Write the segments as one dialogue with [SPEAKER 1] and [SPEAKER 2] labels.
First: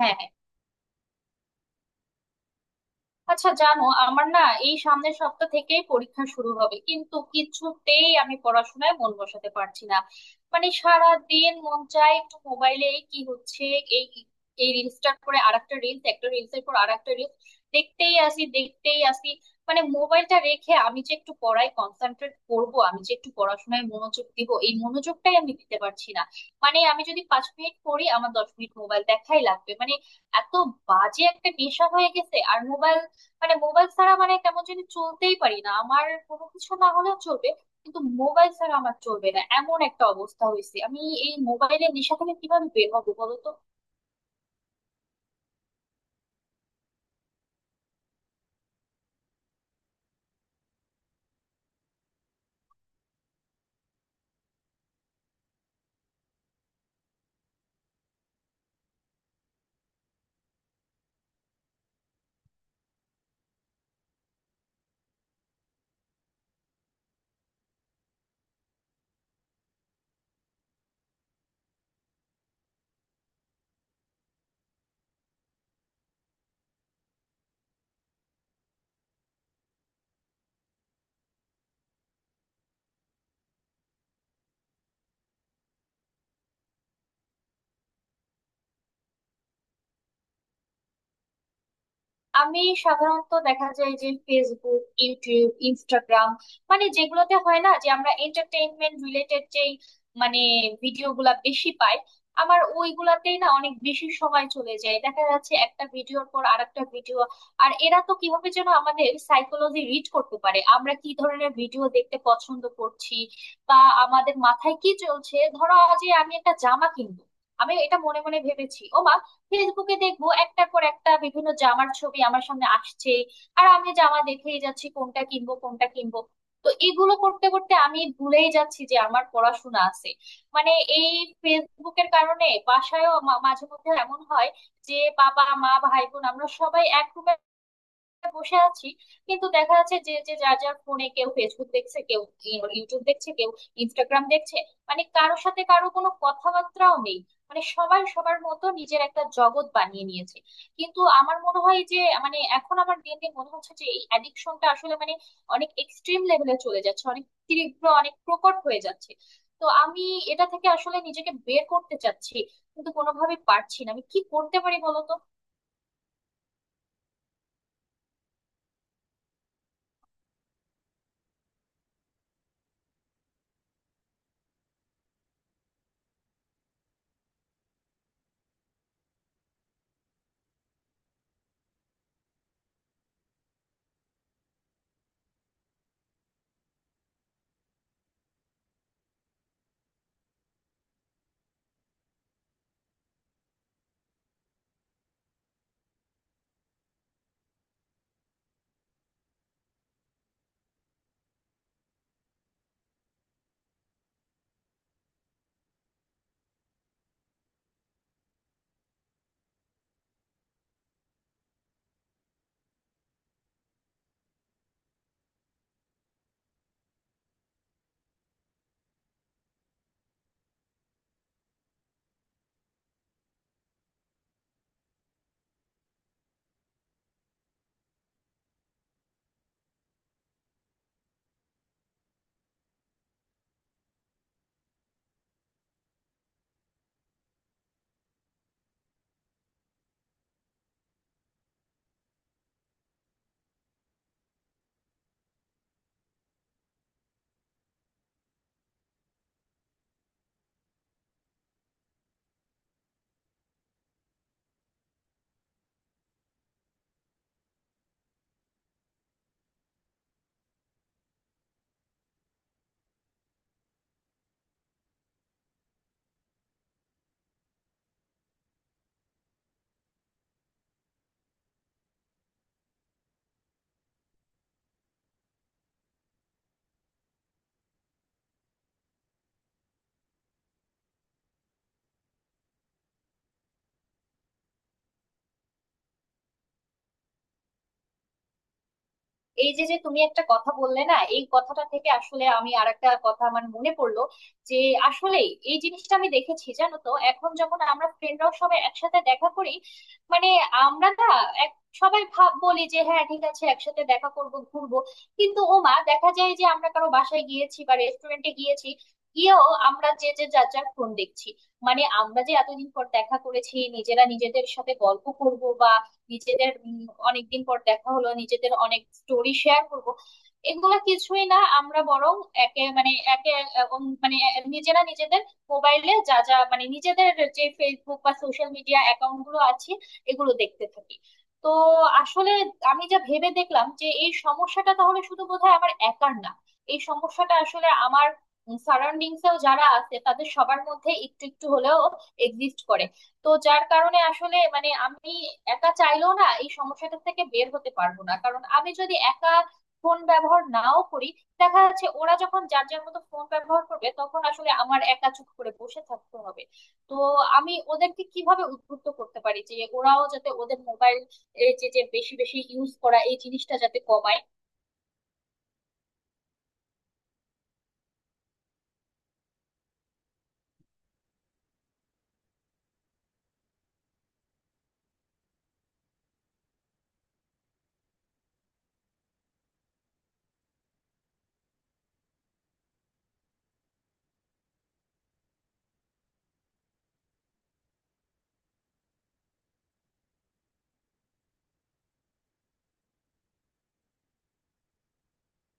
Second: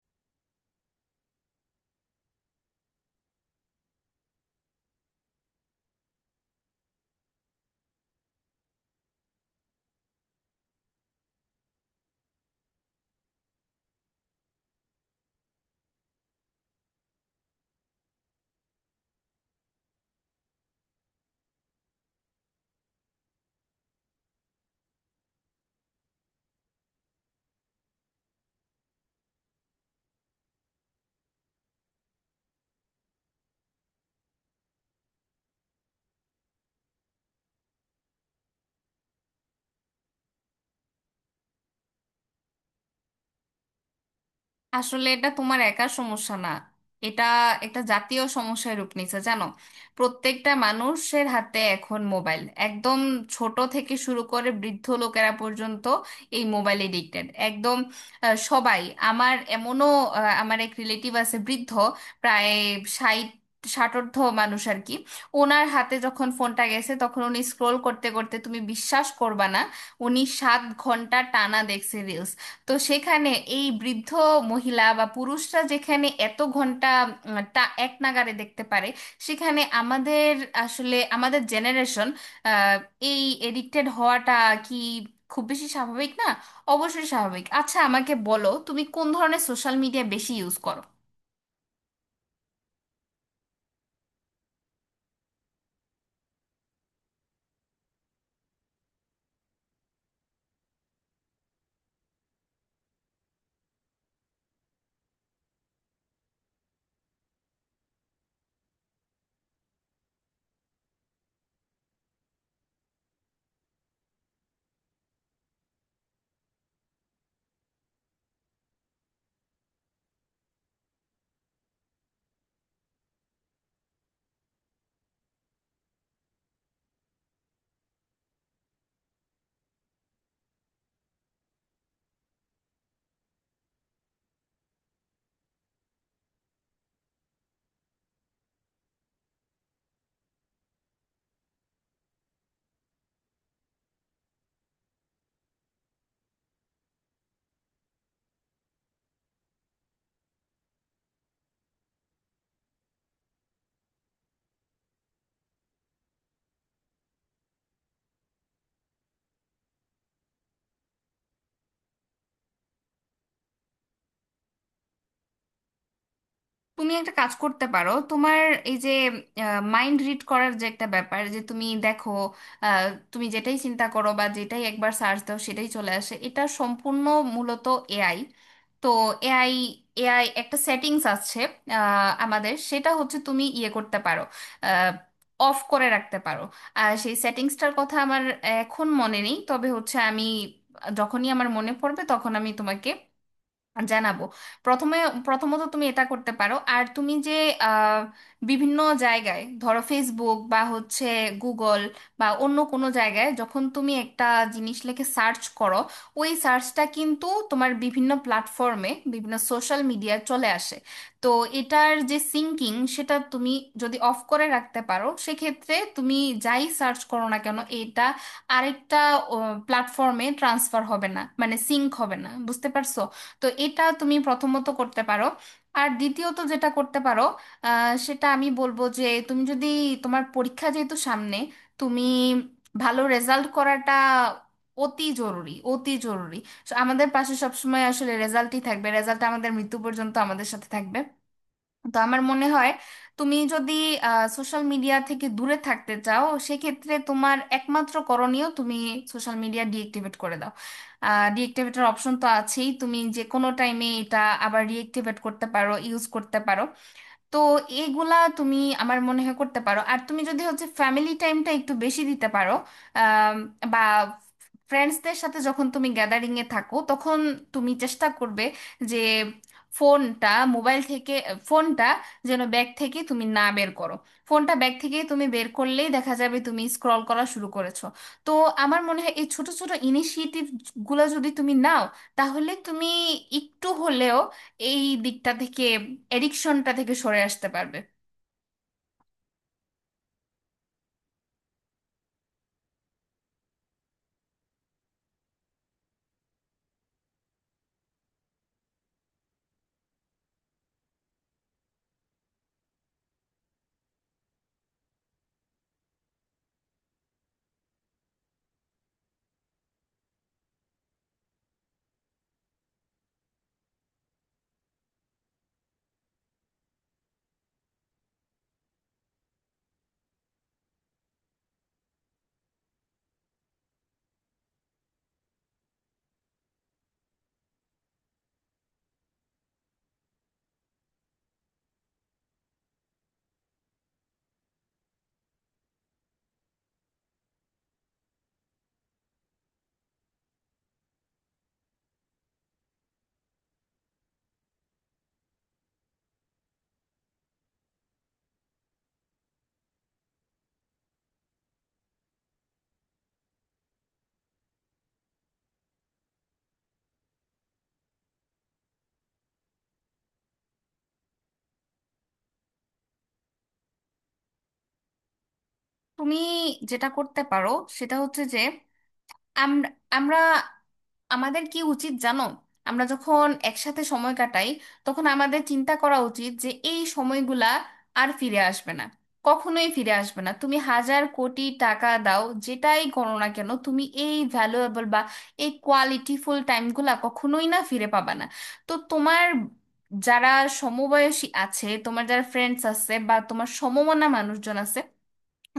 [SPEAKER 1] হ্যাঁ হ্যাঁ। আচ্ছা জানো আমার না, এই সামনের সপ্তাহ থেকেই পরীক্ষা শুরু হবে কিন্তু কিছুতেই আমি পড়াশোনায় মন বসাতে পারছি না। মানে সারা দিন মন চায় একটু মোবাইলে কি হচ্ছে, এই এই রিলসটার পরে আরেকটা রিলস, একটা রিলসের পর আরেকটা রিলস, দেখতেই আসি দেখতেই আসি। মানে মোবাইলটা রেখে আমি যে একটু পড়ায় কনসেন্ট্রেট করব, আমি যে একটু পড়াশোনায় মনোযোগ দিব, এই মনোযোগটাই আমি দিতে পারছি না। মানে আমি যদি 5 মিনিট পড়ি আমার 10 মিনিট মোবাইল দেখাই লাগবে, মানে এত বাজে একটা নেশা হয়ে গেছে আর মোবাইল। মানে মোবাইল ছাড়া মানে কেমন যদি চলতেই পারি না, আমার কোনো কিছু না হলেও চলবে কিন্তু মোবাইল ছাড়া আমার চলবে না, এমন একটা অবস্থা হয়েছে। আমি এই মোবাইলের নেশা থেকে কিভাবে বের হবো বলো তো?
[SPEAKER 2] আসলে এটা তোমার একার সমস্যা না। এটা একটা জাতীয় সমস্যায় রূপ নিচ্ছে, জানো। প্রত্যেকটা মানুষের হাতে এখন মোবাইল, একদম ছোট থেকে শুরু করে বৃদ্ধ লোকেরা পর্যন্ত এই মোবাইল এডিক্টেড একদম। সবাই। আমার এমনও, আমার এক রিলেটিভ আছে বৃদ্ধ, প্রায় ষাট ষাটোর্ধ্ব মানুষ আর কি। ওনার হাতে যখন ফোনটা গেছে, তখন উনি স্ক্রোল করতে করতে, তুমি বিশ্বাস করবা না, উনি 7 ঘন্টা টানা দেখছে রিলস। তো সেখানে এই বৃদ্ধ মহিলা বা পুরুষরা যেখানে এত ঘন্টা টা এক নাগাড়ে দেখতে পারে, সেখানে আমাদের, আসলে আমাদের জেনারেশন এই এডিক্টেড হওয়াটা কি খুব বেশি স্বাভাবিক না? অবশ্যই স্বাভাবিক। আচ্ছা, আমাকে বলো তুমি কোন ধরনের সোশ্যাল মিডিয়া বেশি ইউজ করো।
[SPEAKER 1] আমি সাধারণত দেখা যায় যে ফেসবুক, ইউটিউব, ইনস্টাগ্রাম, মানে যেগুলোতে হয় না যে আমরা এন্টারটেইনমেন্ট রিলেটেড যেই মানে ভিডিও গুলা বেশি পাই, আমার ওইগুলাতেই না অনেক বেশি সময় চলে যায়। দেখা যাচ্ছে একটা ভিডিওর পর আরেকটা ভিডিও। আর এরা তো কিভাবে যেন আমাদের সাইকোলজি রিড করতে পারে, আমরা কি ধরনের ভিডিও দেখতে পছন্দ করছি বা আমাদের মাথায় কি চলছে। ধরো যে আমি একটা জামা কিনবো, আমি এটা মনে মনে ভেবেছি, ও মা, ফেসবুকে দেখবো একটার পর একটা বিভিন্ন জামার ছবি আমার সামনে আসছে। আর আমি জামা দেখেই যাচ্ছি কোনটা কিনবো কোনটা কিনবো। তো এগুলো করতে করতে আমি ভুলেই যাচ্ছি যে আমার পড়াশোনা আছে। মানে এই ফেসবুকের কারণে বাসায়ও মাঝে মধ্যে এমন হয় যে বাবা মা ভাই বোন আমরা সবাই এক room বসে আছি, কিন্তু দেখা যাচ্ছে যে যে যার যার ফোনে কেউ ফেসবুক দেখছে, কেউ ইউটিউব দেখছে, কেউ ইনস্টাগ্রাম দেখছে। মানে কারোর সাথে কারো কোনো কথাবার্তাও নেই, মানে সবাই সবার মতো নিজের একটা জগৎ বানিয়ে নিয়েছে। কিন্তু আমার মনে হয় যে মানে এখন আমার দিন দিন মনে হচ্ছে যে এই অ্যাডিকশনটা আসলে মানে অনেক এক্সট্রিম লেভেলে চলে যাচ্ছে, অনেক তীব্র, অনেক প্রকট হয়ে যাচ্ছে। তো আমি এটা থেকে আসলে নিজেকে বের করতে চাচ্ছি কিন্তু কোনোভাবে পারছি না, আমি কি করতে পারি বলতো?
[SPEAKER 2] তুমি একটা কাজ করতে পারো। তোমার এই যে মাইন্ড রিড করার যে একটা ব্যাপার, যে তুমি দেখো আহ, তুমি যেটাই চিন্তা করো বা যেটাই একবার সার্চ দাও সেটাই চলে আসে, এটা সম্পূর্ণ মূলত এআই। তো এআই এআই একটা সেটিংস আছে। আমাদের সেটা হচ্ছে তুমি ইয়ে করতে পারো, অফ করে রাখতে পারো। আর সেই সেটিংসটার কথা আমার এখন মনে নেই, তবে হচ্ছে আমি যখনই আমার মনে পড়বে তখন আমি তোমাকে জানাবো। প্রথমে প্রথমত তুমি এটা করতে পারো। আর তুমি যে আহ, বিভিন্ন জায়গায়, ধরো ফেসবুক বা হচ্ছে গুগল বা অন্য কোনো জায়গায় যখন তুমি একটা জিনিস লিখে সার্চ করো, ওই সার্চটা কিন্তু তোমার বিভিন্ন প্ল্যাটফর্মে বিভিন্ন সোশ্যাল মিডিয়ায় চলে আসে। তো এটার যে সিঙ্কিং, সেটা তুমি যদি অফ করে রাখতে পারো সেক্ষেত্রে তুমি যাই সার্চ করো না কেন, এটা আরেকটা প্ল্যাটফর্মে ট্রান্সফার হবে না, মানে সিঙ্ক হবে না, বুঝতে পারছো? তো এটা তুমি প্রথমত করতে পারো। আর দ্বিতীয়ত যেটা করতে পারো, সেটা আমি বলবো যে তুমি যদি, তোমার পরীক্ষা যেহেতু সামনে, তুমি ভালো রেজাল্ট করাটা অতি জরুরি, অতি জরুরি। So, আমাদের পাশে সবসময় আসলে রেজাল্টই থাকবে, রেজাল্ট আমাদের মৃত্যু পর্যন্ত আমাদের সাথে থাকবে। তো আমার মনে হয় তুমি যদি সোশ্যাল মিডিয়া থেকে দূরে থাকতে চাও সেক্ষেত্রে তোমার একমাত্র করণীয় তুমি সোশ্যাল মিডিয়া ডিএক্টিভেট করে দাও। ডিএক্টিভেটের অপশন তো আছেই, তুমি যে কোনো টাইমে এটা আবার রিএক্টিভেট করতে পারো, ইউজ করতে পারো। তো এগুলা তুমি আমার মনে হয় করতে পারো। আর তুমি যদি হচ্ছে ফ্যামিলি টাইমটা একটু বেশি দিতে পারো, আম, বা ফ্রেন্ডসদের সাথে যখন তুমি গ্যাদারিং এ থাকো, তখন তুমি চেষ্টা করবে যে ফোনটা, মোবাইল থেকে ফোনটা যেন ব্যাগ থেকে তুমি না বের করো। ফোনটা ব্যাগ থেকে তুমি বের করলেই দেখা যাবে তুমি স্ক্রল করা শুরু করেছো। তো আমার মনে হয় এই ছোট ছোট ইনিশিয়েটিভ গুলো যদি তুমি নাও, তাহলে তুমি একটু হলেও এই দিকটা থেকে, এডিকশনটা থেকে সরে আসতে পারবে।
[SPEAKER 1] এই যে যে তুমি একটা কথা বললে না, এই কথাটা থেকে আসলে আমি আর একটা কথা আমার মনে পড়লো। যে আসলে এই জিনিসটা আমি দেখেছি জানো তো, এখন যখন আমরা ফ্রেন্ডরাও সবাই একসাথে দেখা করি, মানে আমরা না এক, সবাই ভাব বলি যে হ্যাঁ ঠিক আছে একসাথে দেখা করব ঘুরবো, কিন্তু ও মা দেখা যায় যে আমরা কারো বাসায় গিয়েছি বা রেস্টুরেন্টে গিয়েছি, গিয়েও আমরা যে যে যার যার ফোন দেখছি। মানে আমরা যে এতদিন পর দেখা করেছি নিজেরা নিজেদের সাথে গল্প করব বা নিজেদের অনেকদিন পর দেখা হলো নিজেদের অনেক স্টোরি শেয়ার করব, এগুলা কিছুই না, আমরা বরং একে মানে নিজেরা নিজেদের মোবাইলে যা যা মানে নিজেদের যে ফেসবুক বা সোশ্যাল মিডিয়া অ্যাকাউন্ট গুলো আছে এগুলো দেখতে থাকি। তো আসলে আমি যা ভেবে দেখলাম যে এই সমস্যাটা তাহলে শুধু বোধহয় আমার একার না, এই সমস্যাটা আসলে আমার সারাউন্ডিংসেও যারা আছে তাদের সবার মধ্যে একটু একটু হলেও এক্সিস্ট করে। তো যার কারণে আসলে মানে আমি একা চাইলেও না, এই সমস্যাটা থেকে বের হতে পারবো না, কারণ আমি যদি একা ফোন ব্যবহার নাও করি, দেখা যাচ্ছে ওরা যখন যার যার মতো ফোন ব্যবহার করবে তখন আসলে আমার একা চুপ করে বসে থাকতে হবে। তো আমি ওদেরকে কিভাবে উদ্বুদ্ধ করতে পারি যে ওরাও যাতে ওদের মোবাইল এই যে যে বেশি বেশি ইউজ করা এই জিনিসটা যাতে কমায়?
[SPEAKER 2] তুমি যেটা করতে পারো সেটা হচ্ছে যে, আমরা, আমরা আমাদের কি উচিত জানো, আমরা যখন একসাথে সময় কাটাই, তখন আমাদের চিন্তা করা উচিত যে এই সময়গুলা আর ফিরে আসবে না, কখনোই ফিরে আসবে না। তুমি হাজার কোটি টাকা দাও, যেটাই করো না কেন, তুমি এই ভ্যালুয়েবল বা এই কোয়ালিটিফুল টাইমগুলা কখনোই না ফিরে পাবা না। তো তোমার যারা সমবয়সী আছে, তোমার যারা ফ্রেন্ডস আছে বা তোমার সমমনা মানুষজন আছে,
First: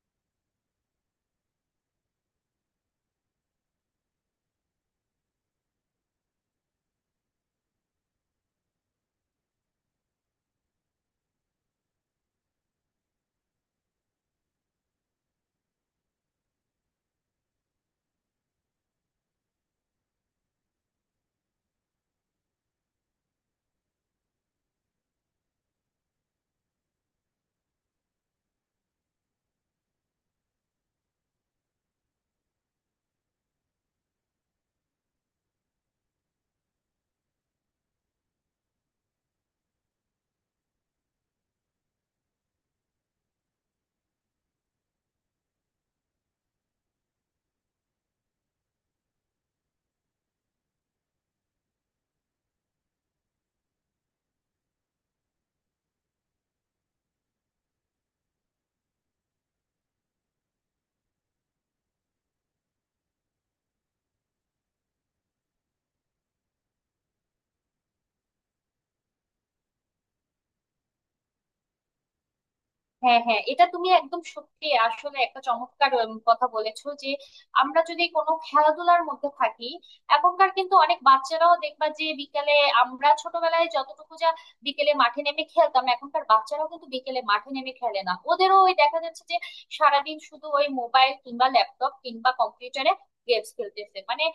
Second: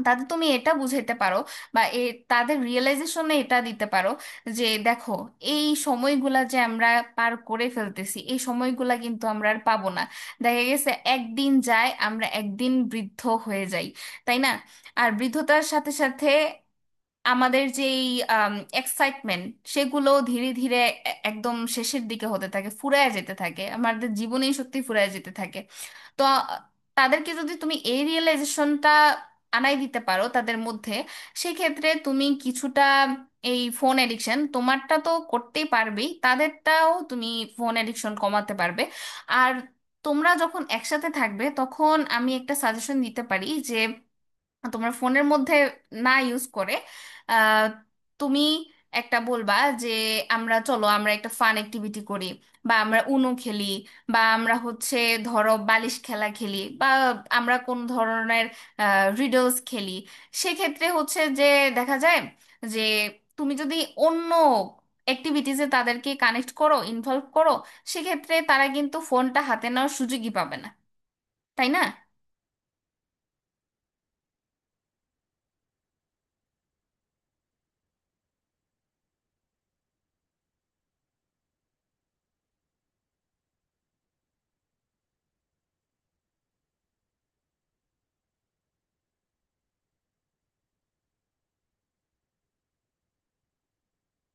[SPEAKER 2] তাতে তুমি এটা বুঝাইতে পারো, বা এ, তাদের রিয়েলাইজেশনে এটা দিতে পারো যে, দেখো, এই সময়গুলা যে আমরা পার করে ফেলতেছি এই সময়গুলা কিন্তু আমরা আর পাবো না। দেখা গেছে একদিন যায় আমরা একদিন বৃদ্ধ হয়ে যাই, তাই না? আর বৃদ্ধতার সাথে সাথে আমাদের যেই এক্সাইটমেন্ট সেগুলো ধীরে ধীরে একদম শেষের দিকে হতে থাকে, ফুরায় যেতে থাকে, আমাদের জীবনী শক্তি ফুরায় যেতে থাকে। তো আ, তাদেরকে যদি তুমি এই রিয়েলাইজেশনটা আনাই দিতে পারো তাদের মধ্যে, সেক্ষেত্রে তুমি কিছুটা এই ফোন এডিকশন তোমারটা তো করতেই পারবেই, তাদেরটাও তুমি ফোন এডিকশন কমাতে পারবে। আর তোমরা যখন একসাথে থাকবে তখন আমি একটা সাজেশন দিতে পারি যে তোমার ফোনের মধ্যে না ইউজ করে আহ, তুমি একটা বলবা যে, আমরা চলো আমরা একটা ফান অ্যাক্টিভিটি করি, বা আমরা উনো খেলি, বা আমরা হচ্ছে ধরো বালিশ খেলা খেলি, বা আমরা কোন ধরনের রিডলস খেলি। সেক্ষেত্রে হচ্ছে যে দেখা যায় যে তুমি যদি অন্য অ্যাক্টিভিটিসে তাদেরকে কানেক্ট করো, ইনভলভ করো, সেক্ষেত্রে তারা কিন্তু ফোনটা হাতে নেওয়ার সুযোগই পাবে না, তাই না?
[SPEAKER 1] হ্যাঁ হ্যাঁ, এটা তুমি একদম সত্যি, আসলে একটা চমৎকার কথা বলেছো যে আমরা যদি কোনো খেলাধুলার মধ্যে থাকি। এখনকার কিন্তু অনেক বাচ্চারাও দেখবা যে বিকেলে, আমরা ছোটবেলায় যতটুকু যা বিকেলে মাঠে নেমে খেলতাম, এখনকার বাচ্চারাও কিন্তু বিকেলে মাঠে নেমে খেলে না, ওদেরও ওই দেখা যাচ্ছে যে সারাদিন শুধু ওই মোবাইল কিংবা ল্যাপটপ কিংবা কম্পিউটারে গেমস খেলতেছে। মানে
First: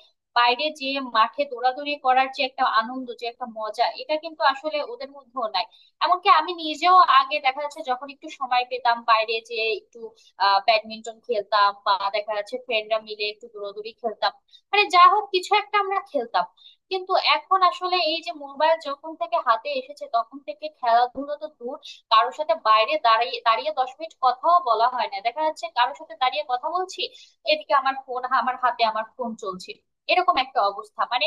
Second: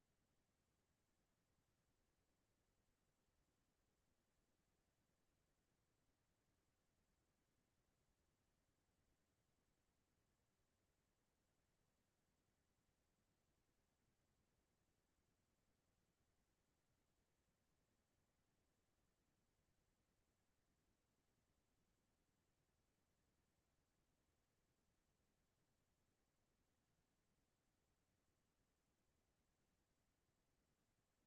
[SPEAKER 1] বাইরে যে মাঠে দৌড়াদৌড়ি করার যে একটা আনন্দ, যে একটা মজা, এটা কিন্তু আসলে ওদের মধ্যেও নাই। এমনকি আমি নিজেও আগে দেখা যাচ্ছে যখন একটু সময় পেতাম বাইরে যে একটু ব্যাডমিন্টন খেলতাম বা দেখা যাচ্ছে ফ্রেন্ডরা মিলে একটু দৌড়াদৌড়ি খেলতাম, মানে যা হোক কিছু একটা আমরা খেলতাম। কিন্তু এখন আসলে এই যে মোবাইল যখন থেকে হাতে এসেছে তখন থেকে খেলাধুলো তো দূর, কারোর সাথে বাইরে দাঁড়িয়ে দাঁড়িয়ে 10 মিনিট কথাও বলা হয় না। দেখা যাচ্ছে কারোর সাথে দাঁড়িয়ে কথা বলছি, এদিকে আমার ফোন আমার হাতে, আমার ফোন চলছে। এরকম একটা অবস্থা, মানে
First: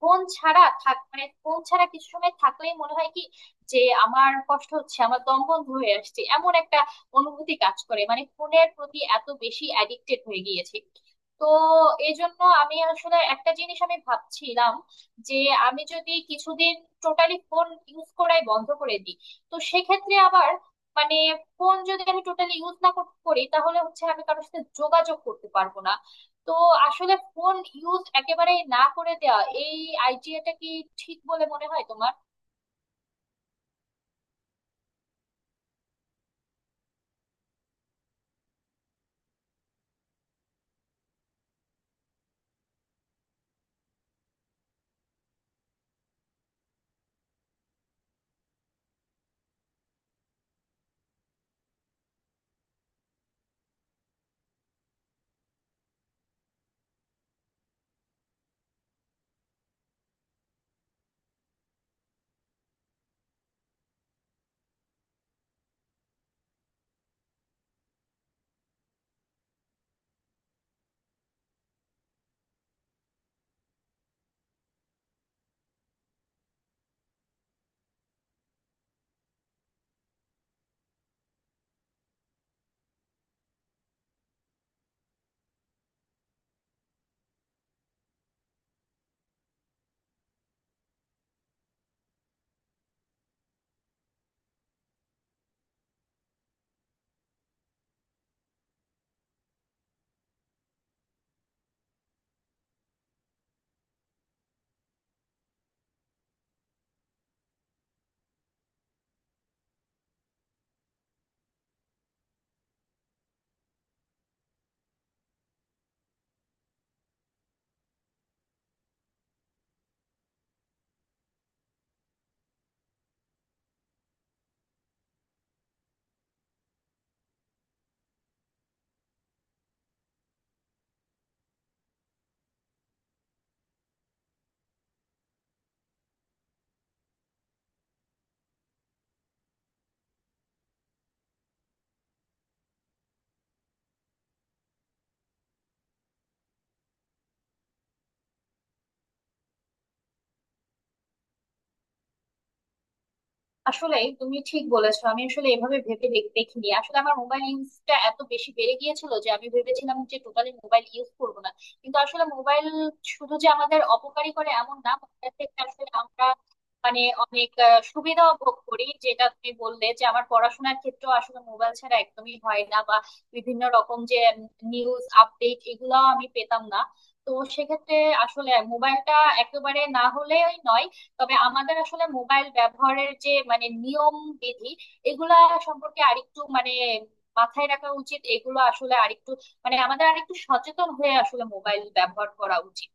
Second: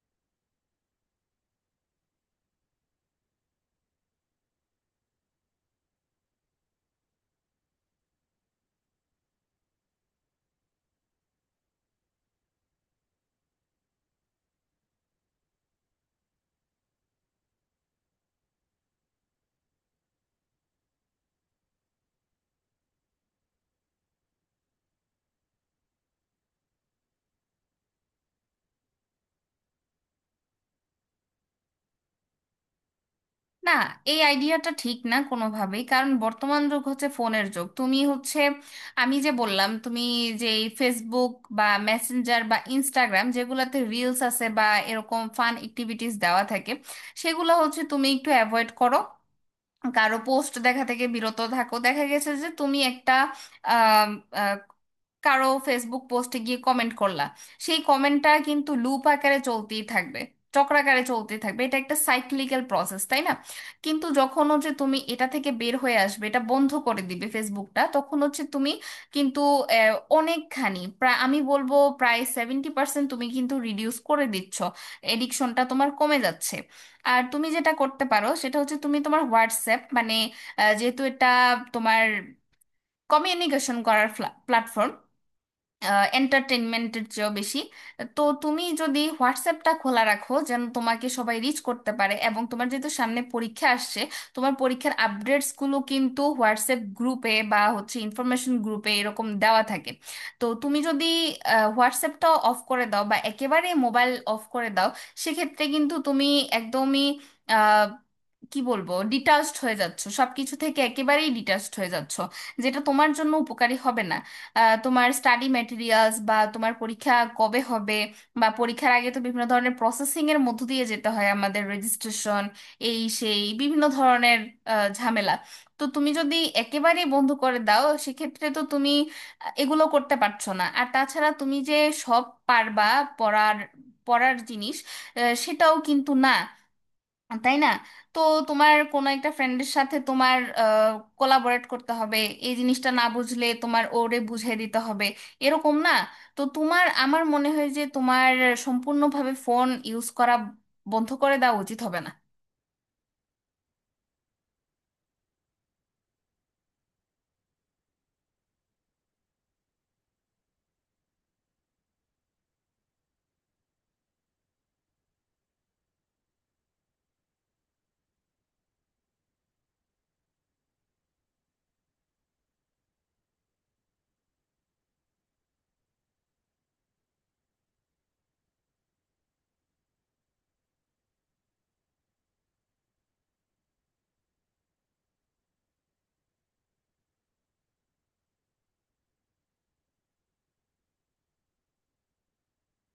[SPEAKER 1] ফোন ছাড়া থাক, মানে ফোন ছাড়া কিছু সময় থাকলেই মনে হয় কি যে আমার কষ্ট হচ্ছে, আমার দম বন্ধ হয়ে আসছে, এমন একটা অনুভূতি কাজ করে, মানে ফোনের প্রতি এত বেশি অ্যাডিক্টেড হয়ে গিয়েছে। তো এই জন্য আমি আসলে একটা জিনিস আমি ভাবছিলাম যে আমি যদি কিছুদিন টোটালি ফোন ইউজ করাই বন্ধ করে দিই। তো সেক্ষেত্রে আবার মানে ফোন যদি আমি টোটালি ইউজ না করি, তাহলে হচ্ছে আমি কারোর সাথে যোগাযোগ করতে পারবো না। তো আসলে ফোন ইউজ একেবারে না করে দেওয়া এই আইডিয়াটা কি ঠিক বলে মনে হয় তোমার?
[SPEAKER 2] না, এই আইডিয়াটা ঠিক না কোনোভাবেই। কারণ বর্তমান যুগ হচ্ছে ফোনের যুগ। তুমি হচ্ছে, আমি যে বললাম তুমি, যে এই ফেসবুক বা মেসেঞ্জার বা ইনস্টাগ্রাম যেগুলোতে রিলস আছে বা এরকম ফান অ্যাক্টিভিটিস দেওয়া থাকে, সেগুলো হচ্ছে তুমি একটু অ্যাভয়েড করো। কারো পোস্ট দেখা থেকে বিরত থাকো। দেখা গেছে যে তুমি একটা আম, আহ, কারো ফেসবুক পোস্টে গিয়ে কমেন্ট করলা, সেই কমেন্টটা কিন্তু লুপ আকারে চলতেই থাকবে, চক্রাকারে চলতেই থাকবে, এটা একটা সাইক্লিক্যাল প্রসেস, তাই না? কিন্তু যখন হচ্ছে তুমি এটা থেকে বের হয়ে আসবে, এটা বন্ধ করে দিবে ফেসবুকটা, তখন হচ্ছে তুমি কিন্তু আহ, অনেকখানি, প্রায় আমি বলবো প্রায় 70% তুমি কিন্তু রিডিউস করে দিচ্ছ, এডিকশনটা তোমার কমে যাচ্ছে। আর তুমি যেটা করতে পারো সেটা হচ্ছে তুমি তোমার হোয়াটসঅ্যাপ, মানে যেহেতু এটা তোমার কমিউনিকেশন করার প্ল্যাটফর্ম এন্টারটেনমেন্টের চেয়েও বেশি, তো তুমি যদি হোয়াটসঅ্যাপটা খোলা রাখো যেন তোমাকে সবাই রিচ করতে পারে, এবং তোমার যেহেতু সামনে পরীক্ষা আসছে, তোমার পরীক্ষার আপডেটসগুলো কিন্তু হোয়াটসঅ্যাপ গ্রুপে বা হচ্ছে ইনফরমেশন গ্রুপে এরকম দেওয়া থাকে। তো তুমি যদি হোয়াটসঅ্যাপটা অফ করে দাও বা একেবারে মোবাইল অফ করে দাও, সেক্ষেত্রে কিন্তু তুমি একদমই কি বলবো, ডিটাচড হয়ে যাচ্ছ সবকিছু থেকে, একেবারেই ডিটাচড হয়ে যাচ্ছ, যেটা তোমার জন্য উপকারী হবে না। তোমার স্টাডি ম্যাটেরিয়ালস বা তোমার পরীক্ষা কবে হবে, বা পরীক্ষার আগে তো বিভিন্ন ধরনের প্রসেসিং এর মধ্য দিয়ে যেতে হয় আমাদের, রেজিস্ট্রেশন এই সেই বিভিন্ন ধরনের ঝামেলা। তো তুমি যদি একেবারেই বন্ধ করে দাও সেক্ষেত্রে তো তুমি এগুলো করতে পারছো না। আর তাছাড়া তুমি যে সব পারবা, পড়ার পড়ার জিনিস সেটাও কিন্তু না, তাই না? তো তোমার কোনো একটা ফ্রেন্ডের সাথে তোমার কোলাবোরেট করতে হবে। এই জিনিসটা না বুঝলে তোমার ওরে বুঝিয়ে দিতে হবে, এরকম না? তো তোমার, আমার মনে হয় যে তোমার সম্পূর্ণভাবে ফোন ইউজ করা বন্ধ করে দেওয়া উচিত হবে না।
[SPEAKER 1] আসলে তুমি ঠিক বলেছো, আমি আসলে এভাবে ভেবে দেখিনি, আসলে আমার মোবাইল ইউজটা এত বেশি বেড়ে গিয়েছিল যে আমি ভেবেছিলাম যে টোটালি মোবাইল ইউজ করবো না। কিন্তু আসলে মোবাইল শুধু যে আমাদের অপকারী করে এমন না, মোবাইল থেকে আসলে আমরা মানে অনেক সুবিধাও ভোগ করি, যেটা তুমি বললে যে আমার পড়াশোনার ক্ষেত্রেও আসলে মোবাইল ছাড়া একদমই হয় না, বা বিভিন্ন রকম যে নিউজ আপডেট এগুলাও আমি পেতাম না। তো সেক্ষেত্রে আসলে মোবাইলটা একেবারে না হলেই নয়। তবে আমাদের আসলে মোবাইল ব্যবহারের যে মানে নিয়ম বিধি এগুলা সম্পর্কে আরেকটু মানে মাথায় রাখা উচিত, এগুলো আসলে আরেকটু মানে আমাদের আরেকটু সচেতন হয়ে আসলে মোবাইল ব্যবহার করা উচিত।